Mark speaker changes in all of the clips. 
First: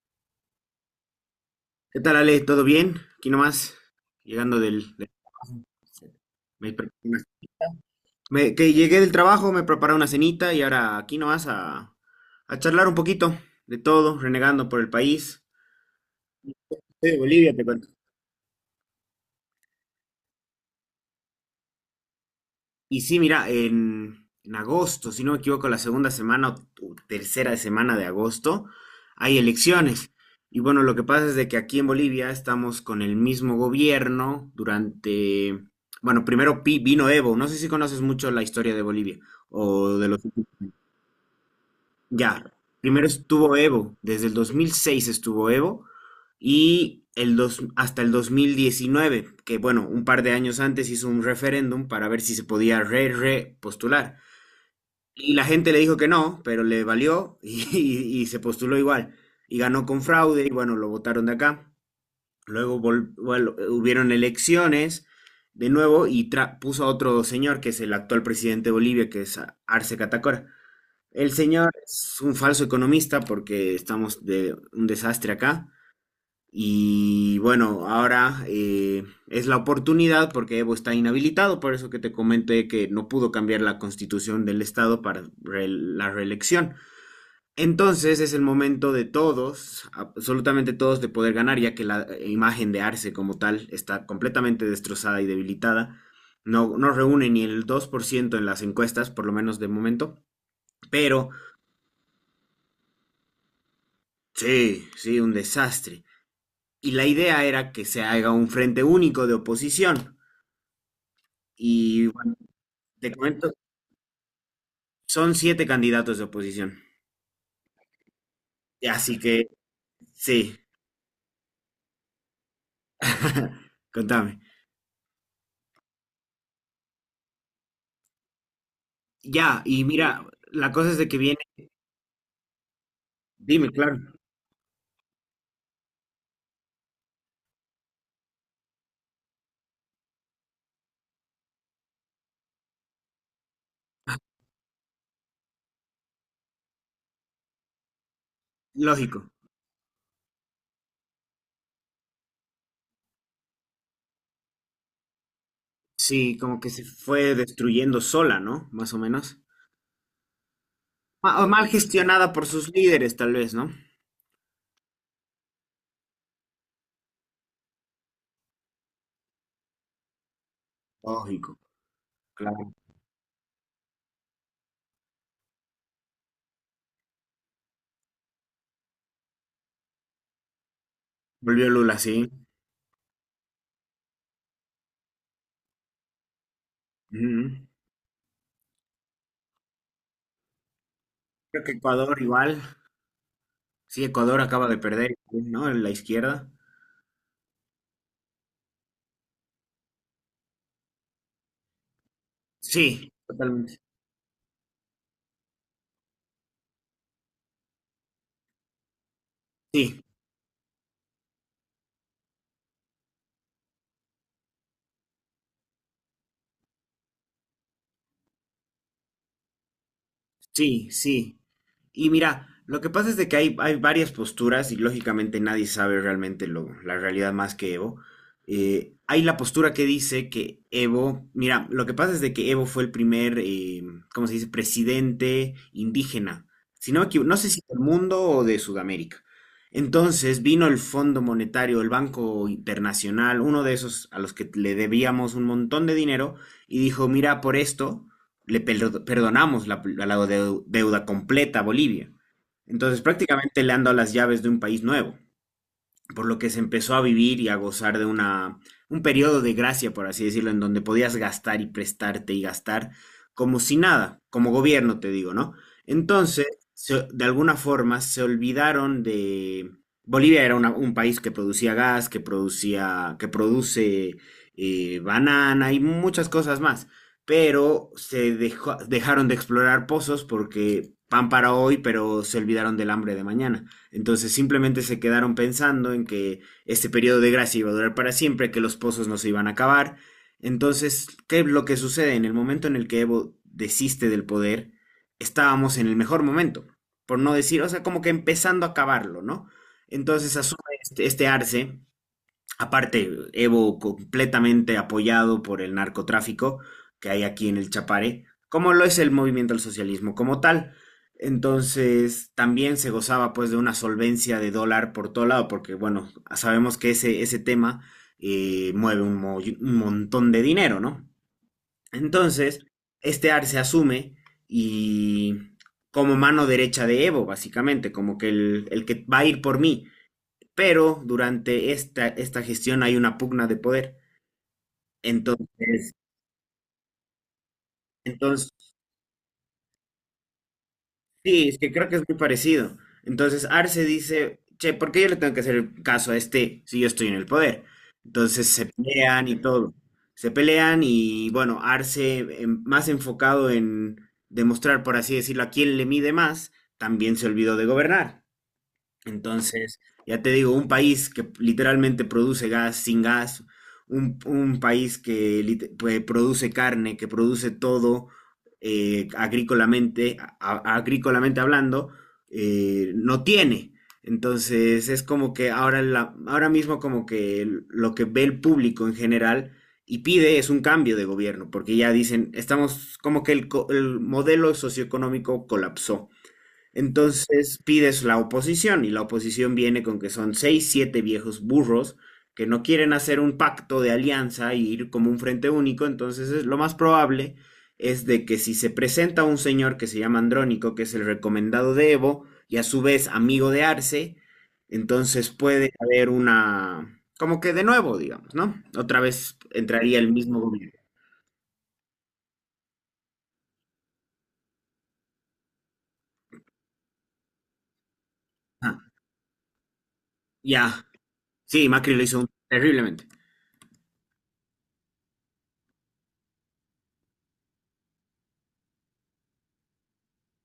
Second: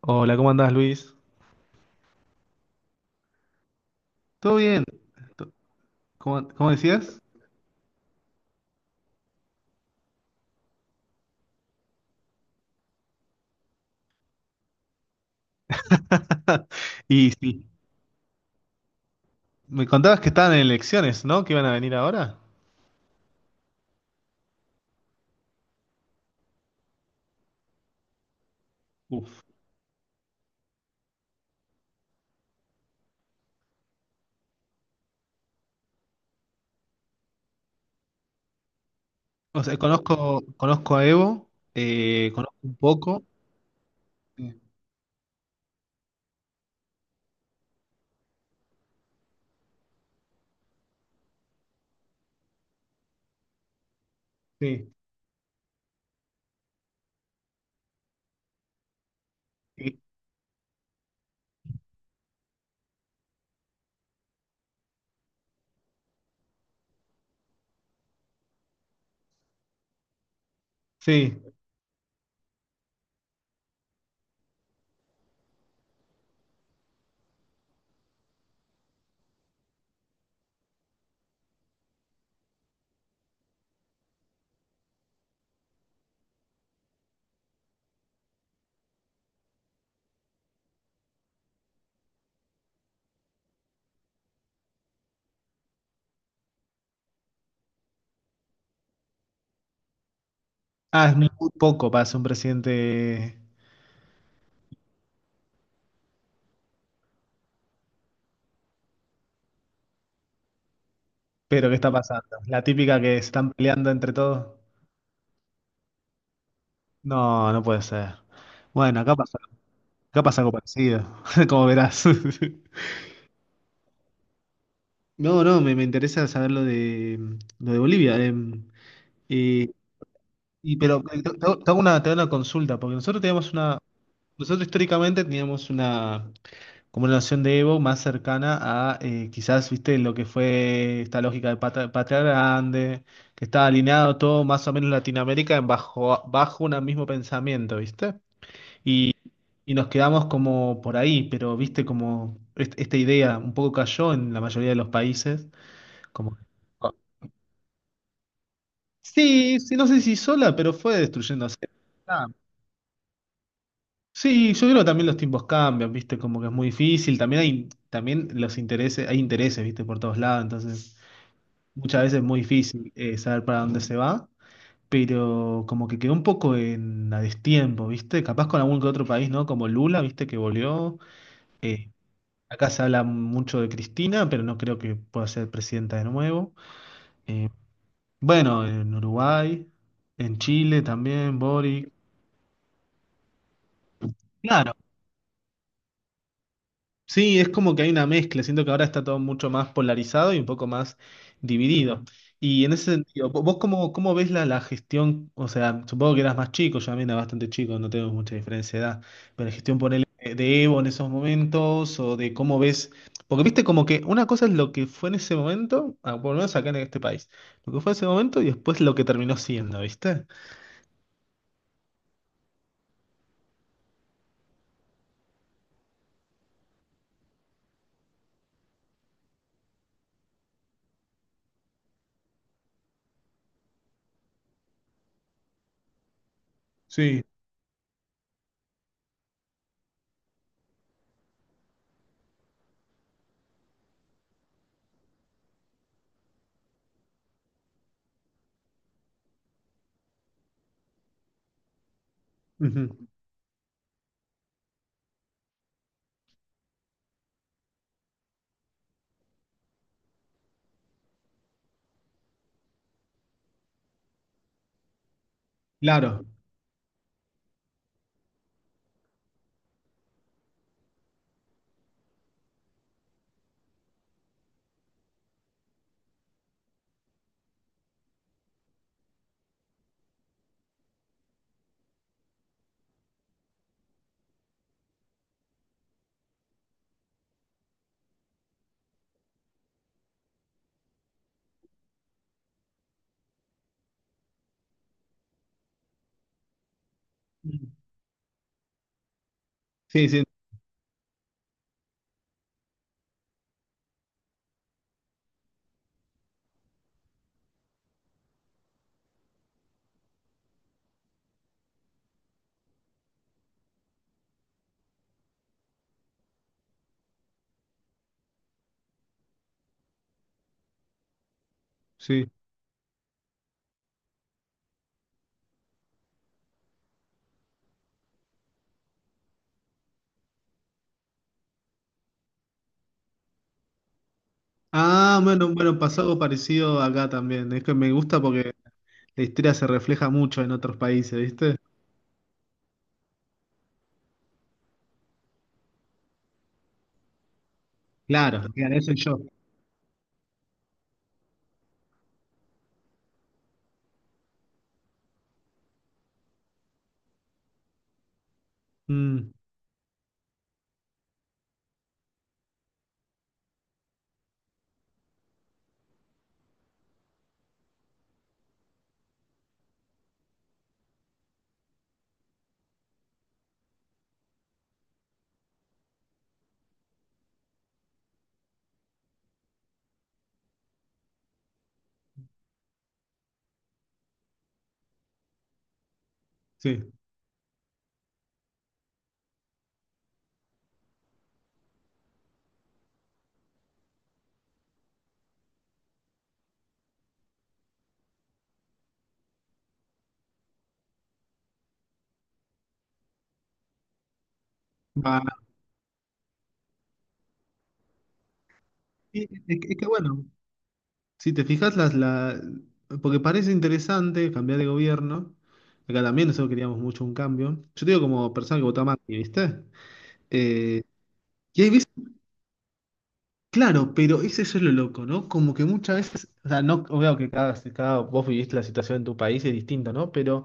Speaker 1: Hola, ¿cómo andás, Luis?
Speaker 2: ¿Qué tal, Ale? ¿Todo bien? Aquí nomás,
Speaker 1: ¿Todo
Speaker 2: llegando
Speaker 1: bien?
Speaker 2: del... de-
Speaker 1: To- ¿cómo
Speaker 2: me pre-
Speaker 1: decías?
Speaker 2: me- que llegué del trabajo, me preparé una cenita y ahora aquí nomás a charlar un poquito de todo, renegando por el país. Sí, de
Speaker 1: Y
Speaker 2: Bolivia,
Speaker 1: sí,
Speaker 2: te cuento.
Speaker 1: me contabas que estaban en elecciones, ¿no? Que iban a venir ahora.
Speaker 2: Y sí, mira, en agosto, si no me equivoco, la segunda semana o tercera semana de agosto, hay
Speaker 1: Uf.
Speaker 2: elecciones. Y bueno, lo que pasa es de que aquí en Bolivia estamos con el mismo gobierno durante, bueno, primero vino Evo, no sé si conoces mucho la historia de Bolivia
Speaker 1: O sea,
Speaker 2: o de los.
Speaker 1: conozco, conozco a Evo,
Speaker 2: Ya,
Speaker 1: conozco un
Speaker 2: primero
Speaker 1: poco.
Speaker 2: estuvo Evo, desde el 2006 estuvo Evo hasta el 2019, que bueno, un par de años antes hizo un referéndum para ver si se podía re postular.
Speaker 1: Sí,
Speaker 2: Y la gente le dijo que no, pero le valió y, se postuló igual. Y ganó
Speaker 1: sí.
Speaker 2: con fraude y bueno, lo votaron de acá. Luego bueno, hubieron elecciones de nuevo y puso a otro señor que es el actual presidente de Bolivia, que es Arce Catacora. El
Speaker 1: Sí.
Speaker 2: señor es un falso economista porque estamos de un desastre acá. Y bueno, ahora es la oportunidad porque Evo está inhabilitado, por eso que te comenté que no pudo cambiar la constitución del estado para la reelección. Entonces es el momento de todos, absolutamente todos, de poder ganar, ya que la imagen de Arce como tal está completamente destrozada y debilitada. No, no reúne ni el 2% en las encuestas, por lo menos de momento.
Speaker 1: Ah, es muy
Speaker 2: Pero
Speaker 1: poco para ser un presidente.
Speaker 2: sí, sí, un desastre. Y la idea era que se haga un frente único de oposición.
Speaker 1: Pero, ¿qué está
Speaker 2: Y bueno,
Speaker 1: pasando? La típica
Speaker 2: te
Speaker 1: que se están
Speaker 2: comento,
Speaker 1: peleando entre todos.
Speaker 2: son siete candidatos de oposición.
Speaker 1: No, no puede ser. Bueno,
Speaker 2: Así que
Speaker 1: acá pasa algo
Speaker 2: sí,
Speaker 1: parecido, como verás.
Speaker 2: contame.
Speaker 1: No, no, me interesa saber lo de, lo de Bolivia.
Speaker 2: Ya,
Speaker 1: Eh,
Speaker 2: y mira, la cosa es
Speaker 1: pero
Speaker 2: de que
Speaker 1: te,
Speaker 2: viene,
Speaker 1: te hago te hago una, te hago una consulta, porque nosotros teníamos
Speaker 2: dime,
Speaker 1: una,
Speaker 2: claro,
Speaker 1: nosotros históricamente teníamos una, como una noción de Evo más cercana a quizás, viste, lo que fue esta lógica de patria, grande, que estaba alineado todo más o menos Latinoamérica en bajo un mismo pensamiento, viste. Y,
Speaker 2: lógico.
Speaker 1: y nos quedamos como por ahí, pero viste como esta idea un poco cayó en la mayoría de los países. Como
Speaker 2: Sí, como que se fue destruyendo sola, ¿no? Más o menos.
Speaker 1: Sí, sí, no sé si sola, pero fue
Speaker 2: O
Speaker 1: destruyéndose.
Speaker 2: mal
Speaker 1: Ah,
Speaker 2: gestionada por sus líderes, tal vez, ¿no?
Speaker 1: sí, yo creo que también los tiempos cambian, ¿viste? Como que es muy difícil. También hay, también los intereses, hay intereses, ¿viste? Por todos lados, entonces
Speaker 2: Lógico,
Speaker 1: muchas veces es muy
Speaker 2: claro.
Speaker 1: difícil saber para dónde se va, pero como que quedó un poco en a destiempo, ¿viste? Capaz con algún que otro país, ¿no? Como Lula, ¿viste? Que volvió.
Speaker 2: Volvió
Speaker 1: Eh,
Speaker 2: Lula, sí.
Speaker 1: acá se habla mucho de Cristina, pero no creo que pueda ser presidenta de nuevo. Eh,
Speaker 2: Ujú.
Speaker 1: bueno, en Uruguay, en Chile también,
Speaker 2: Creo que
Speaker 1: Boric.
Speaker 2: Ecuador igual. Sí, Ecuador acaba
Speaker 1: Claro.
Speaker 2: de perder, ¿no? En la izquierda.
Speaker 1: Sí, es como que hay una mezcla. Siento que ahora está todo mucho más polarizado y un poco más dividido. Y en ese
Speaker 2: Sí,
Speaker 1: sentido, ¿vos
Speaker 2: totalmente.
Speaker 1: cómo, cómo ves la, la gestión? O sea, supongo que eras más chico, yo también era bastante chico, no tengo mucha diferencia de edad, pero la gestión por
Speaker 2: Sí.
Speaker 1: de Evo en esos momentos o de cómo ves, porque viste como que una cosa es lo que fue en ese momento, ah, por lo menos acá en este país, lo que fue en ese momento y después lo que terminó siendo, ¿viste?
Speaker 2: Sí, sí. Y mira, lo que pasa es de que hay varias posturas y lógicamente nadie sabe realmente la realidad más que Evo. Hay la postura que dice que Evo, mira, lo que pasa es de que Evo fue el primer, ¿cómo se dice?, presidente indígena. Si no me
Speaker 1: Sí.
Speaker 2: equivo- no sé si del mundo o de Sudamérica. Entonces vino el Fondo Monetario, el Banco Internacional, uno de esos a los que le debíamos un montón de dinero, y dijo, mira, por esto le perdonamos la deuda completa a Bolivia.
Speaker 1: Ujú.
Speaker 2: Entonces prácticamente le han dado las llaves de un país nuevo por lo que se empezó a vivir y a gozar de un periodo de gracia, por así decirlo, en donde podías gastar y prestarte y gastar como si nada, como gobierno te digo, ¿no?
Speaker 1: Claro.
Speaker 2: Entonces, de alguna forma se olvidaron de. Bolivia era un país que producía gas, que produce banana y muchas cosas más, pero dejaron de explorar pozos porque pan para hoy, pero se olvidaron del hambre de mañana. Entonces simplemente se quedaron pensando en que este periodo de gracia iba a durar para siempre, que los pozos no se iban a acabar. Entonces, ¿qué es lo que sucede? En el momento en el que Evo desiste del poder, estábamos en el mejor momento, por no decir, o sea, como que empezando a acabarlo, ¿no?
Speaker 1: Sí, sí,
Speaker 2: Entonces asume este arce. Aparte, Evo completamente apoyado por el narcotráfico que hay aquí en el Chapare, como lo es el movimiento al socialismo como tal. Entonces, también se gozaba pues de una solvencia de dólar por todo lado, porque bueno, sabemos que ese tema mueve un montón de dinero, ¿no?
Speaker 1: sí.
Speaker 2: Entonces, este AR se asume y como mano derecha de Evo, básicamente, como que el que va a ir por mí pero durante esta gestión hay una pugna de poder.
Speaker 1: Ah, bueno, bueno,
Speaker 2: Entonces,
Speaker 1: pasó algo parecido acá también. Es que me gusta porque
Speaker 2: entonces,
Speaker 1: la historia se refleja mucho en otros países,
Speaker 2: sí,
Speaker 1: ¿viste?
Speaker 2: es que creo que es muy parecido. Entonces Arce dice, che, ¿por qué yo le tengo que hacer el caso a este si yo estoy en el poder?
Speaker 1: Claro,
Speaker 2: Entonces se
Speaker 1: claro, eso soy yo.
Speaker 2: pelean y todo. Se pelean y bueno, Arce más enfocado en demostrar, por así decirlo, a quién le mide más, también se olvidó de gobernar.
Speaker 1: Mm,
Speaker 2: Entonces, ya te digo, un país que literalmente produce gas sin gas, un país que pues, produce carne, que produce todo agrícolamente hablando, no tiene. Entonces, es como que ahora, ahora mismo como que lo que ve el público en general y pide es un cambio de gobierno, porque ya dicen, estamos como que el modelo socioeconómico colapsó.
Speaker 1: sí.
Speaker 2: Entonces pides la oposición y la oposición viene con que son seis, siete viejos burros que no quieren hacer un pacto de alianza y ir como un frente único. Entonces lo más probable es de que si se presenta un señor que se llama Andrónico, que es el recomendado de Evo y a su vez amigo de Arce,
Speaker 1: Va.
Speaker 2: entonces puede haber una, como que de nuevo, digamos, ¿no? Otra
Speaker 1: Y-
Speaker 2: vez
Speaker 1: Es que
Speaker 2: entraría el
Speaker 1: bueno,
Speaker 2: mismo gobierno.
Speaker 1: si te fijas, la... porque parece interesante cambiar de gobierno. Acá también nosotros queríamos mucho un cambio. Yo te digo como persona que
Speaker 2: Ah,
Speaker 1: votó a Macri, ¿viste? Eh,
Speaker 2: ya,
Speaker 1: y hay
Speaker 2: sí,
Speaker 1: veces,
Speaker 2: Macri lo hizo terriblemente.
Speaker 1: claro, pero ese es lo loco, ¿no? Como que muchas veces, o sea, no, veo que cada, cada vos viviste la situación en tu país es distinto, ¿no? Pero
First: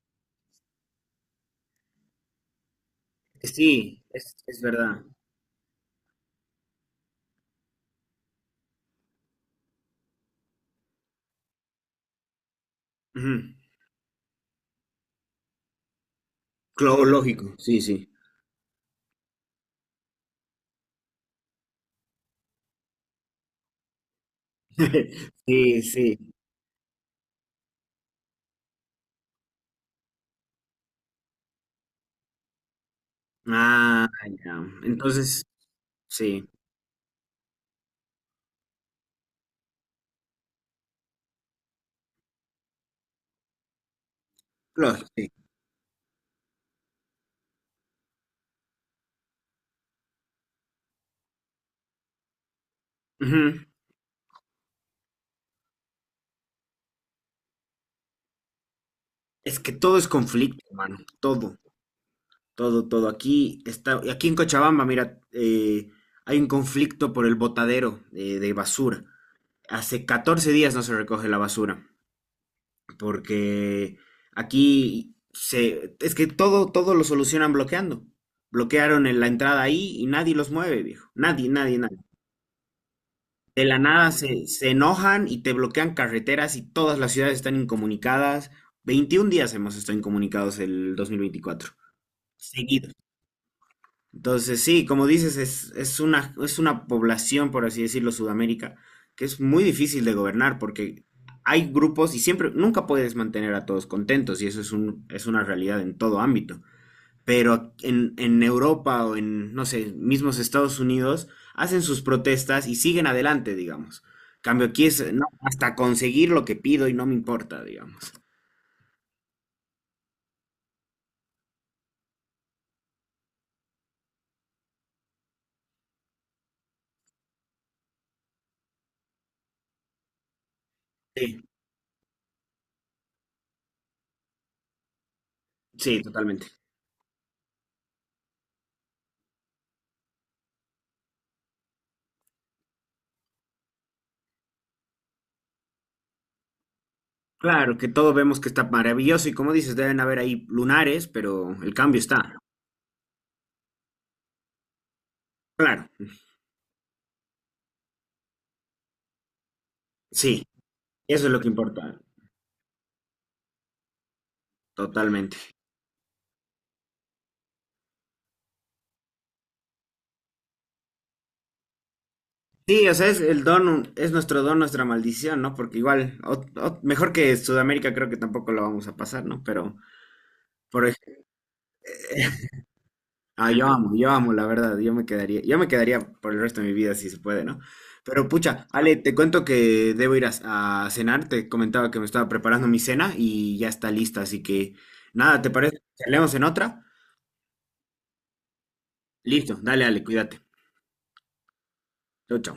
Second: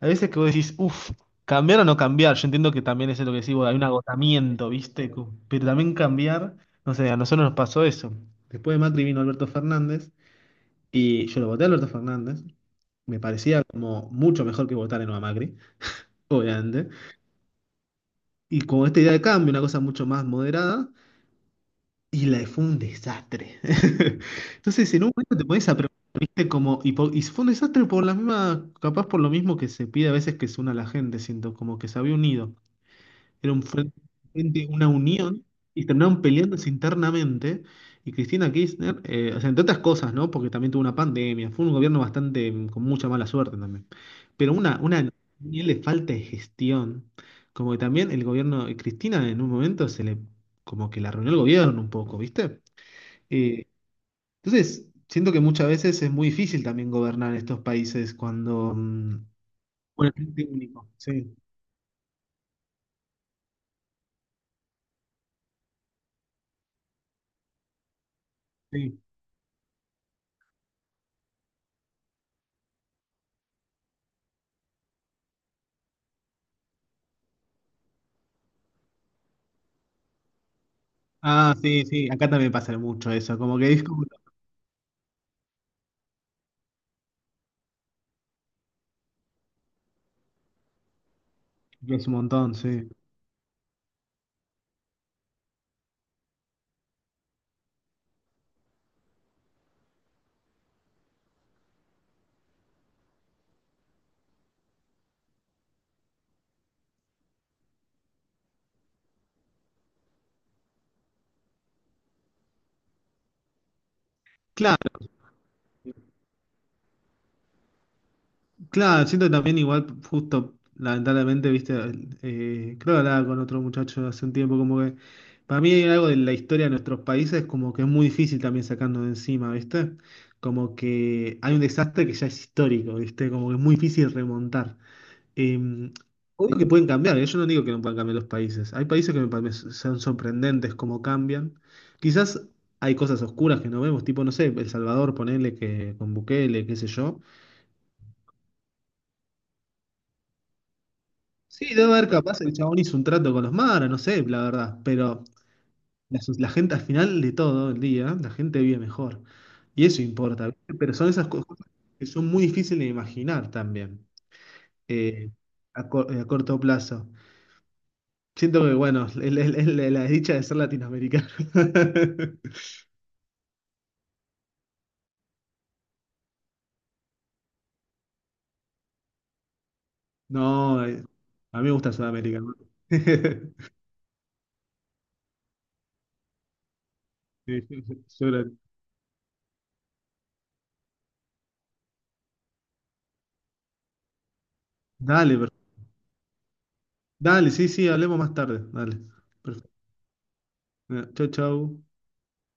Speaker 1: hay veces que vos decís, uff, cambiar o no cambiar. Yo entiendo que también eso es lo que decís, vos, hay un
Speaker 2: Sí, es
Speaker 1: agotamiento,
Speaker 2: verdad.
Speaker 1: ¿viste? Pero también cambiar, no sé, a nosotros nos pasó eso. Después de Macri vino Alberto Fernández y yo lo voté a Alberto Fernández. Me
Speaker 2: Ujú.
Speaker 1: parecía como mucho mejor que votar en a Macri, obviamente.
Speaker 2: Claro, lógico, sí, sí.
Speaker 1: Y con esta idea de cambio, una cosa mucho más moderada, y la fue un desastre. Entonces, en un momento te pones a
Speaker 2: Sí,
Speaker 1: preguntar,
Speaker 2: sí.
Speaker 1: ¿viste? Como, y fue un desastre por la misma, capaz por lo mismo que se pide a veces que se una la gente, siento, como que se había unido. Era un frente,
Speaker 2: Ah, ya.
Speaker 1: una
Speaker 2: Entonces,
Speaker 1: unión y terminaron
Speaker 2: sí,
Speaker 1: peleándose internamente. Y Cristina Kirchner, o sea, entre otras cosas, ¿no? Porque también tuvo una pandemia, fue un gobierno bastante con mucha mala suerte también. Pero
Speaker 2: lógico,
Speaker 1: una
Speaker 2: sí.
Speaker 1: nivel de falta de gestión, como que también el gobierno de Cristina en un momento se le, como que la arruinó el gobierno un poco, ¿viste?
Speaker 2: Ujú.
Speaker 1: Eh, entonces, siento que muchas veces es muy difícil también gobernar estos países cuando...
Speaker 2: Es que todo es
Speaker 1: bueno, frente
Speaker 2: conflicto,
Speaker 1: único,
Speaker 2: hermano.
Speaker 1: sí,
Speaker 2: Todo, todo, todo. Aquí está, aquí en Cochabamba, mira, hay un conflicto por el botadero de
Speaker 1: sí.
Speaker 2: basura. Hace 14 días no se recoge la basura, porque aquí es que todo, todo lo solucionan bloqueando. Bloquearon en la entrada ahí y nadie los mueve, viejo. Nadie,
Speaker 1: Ah,
Speaker 2: nadie,
Speaker 1: sí,
Speaker 2: nadie.
Speaker 1: sí, acá también pasa mucho eso, como
Speaker 2: De
Speaker 1: que
Speaker 2: la
Speaker 1: Discord
Speaker 2: nada se enojan y te bloquean carreteras y todas las ciudades están incomunicadas. 21 días hemos estado incomunicados el 2024,
Speaker 1: es un montón, sí.
Speaker 2: seguidos. Entonces, sí, como dices, es una población, por así decirlo, Sudamérica, que es muy difícil de gobernar porque hay grupos y siempre, nunca puedes mantener a todos contentos y eso es es una realidad en todo ámbito pero en Europa o en, no sé, mismos Estados Unidos, hacen sus protestas y siguen adelante, digamos. Cambio aquí
Speaker 1: Claro,
Speaker 2: es, no, hasta conseguir lo que pido y no me importa, digamos.
Speaker 1: claro, siento también igual, justo, lamentablemente, viste, creo que hablaba con otro muchacho hace un tiempo, como que para mí hay algo de la historia de nuestros países, como que es muy difícil también sacarnos de encima, viste, como que
Speaker 2: Sí,
Speaker 1: hay un desastre que ya es histórico, viste, como que es muy difícil remontar. Eh,
Speaker 2: sí, totalmente.
Speaker 1: obvio que pueden cambiar, ¿eh? Yo no digo que no puedan cambiar los países. Hay países que me parecen son sorprendentes cómo cambian. Quizás hay cosas oscuras que no vemos, tipo, no sé, El Salvador, ponele que con Bukele, qué sé yo.
Speaker 2: Claro, que todos vemos que está maravilloso y como dices, deben haber ahí lunares, pero
Speaker 1: Sí,
Speaker 2: el
Speaker 1: debe
Speaker 2: cambio
Speaker 1: haber
Speaker 2: está.
Speaker 1: capaz, el chabón hizo un trato con los maras, no sé, la verdad. Pero
Speaker 2: Claro,
Speaker 1: la gente al final de todo el día, la gente vive mejor. Y eso
Speaker 2: sí,
Speaker 1: importa, ¿viste? Pero son
Speaker 2: eso
Speaker 1: esas
Speaker 2: es lo que
Speaker 1: cosas
Speaker 2: importa,
Speaker 1: que son muy difíciles de imaginar también, eh,
Speaker 2: totalmente.
Speaker 1: a corto plazo. Siento que, bueno, es la la desdicha de ser latinoamericano.
Speaker 2: Sí, o sea, es el don, es nuestro don, nuestra maldición, ¿no? Porque igual, mejor que Sudamérica creo que tampoco lo vamos a pasar, ¿no? Pero,
Speaker 1: No,
Speaker 2: pero
Speaker 1: a mí me gusta Sudamérica. ¿No?
Speaker 2: Ah, yo amo, la verdad, yo me quedaría por el resto de mi vida si se puede, ¿no?
Speaker 1: Sí, yo
Speaker 2: Pero
Speaker 1: creo-
Speaker 2: pucha, Ale, te cuento que debo ir a cenar, te comentaba que me estaba preparando mi cena y ya está lista, así que
Speaker 1: Dale,
Speaker 2: nada, ¿te parece? ¿Leemos en otra?
Speaker 1: dale, sí, sí, hablemos más tarde. Dale.
Speaker 2: Listo,
Speaker 1: Perfecto.
Speaker 2: dale, Ale, cuídate.
Speaker 1: Chau, chau.
Speaker 2: Chau, chau.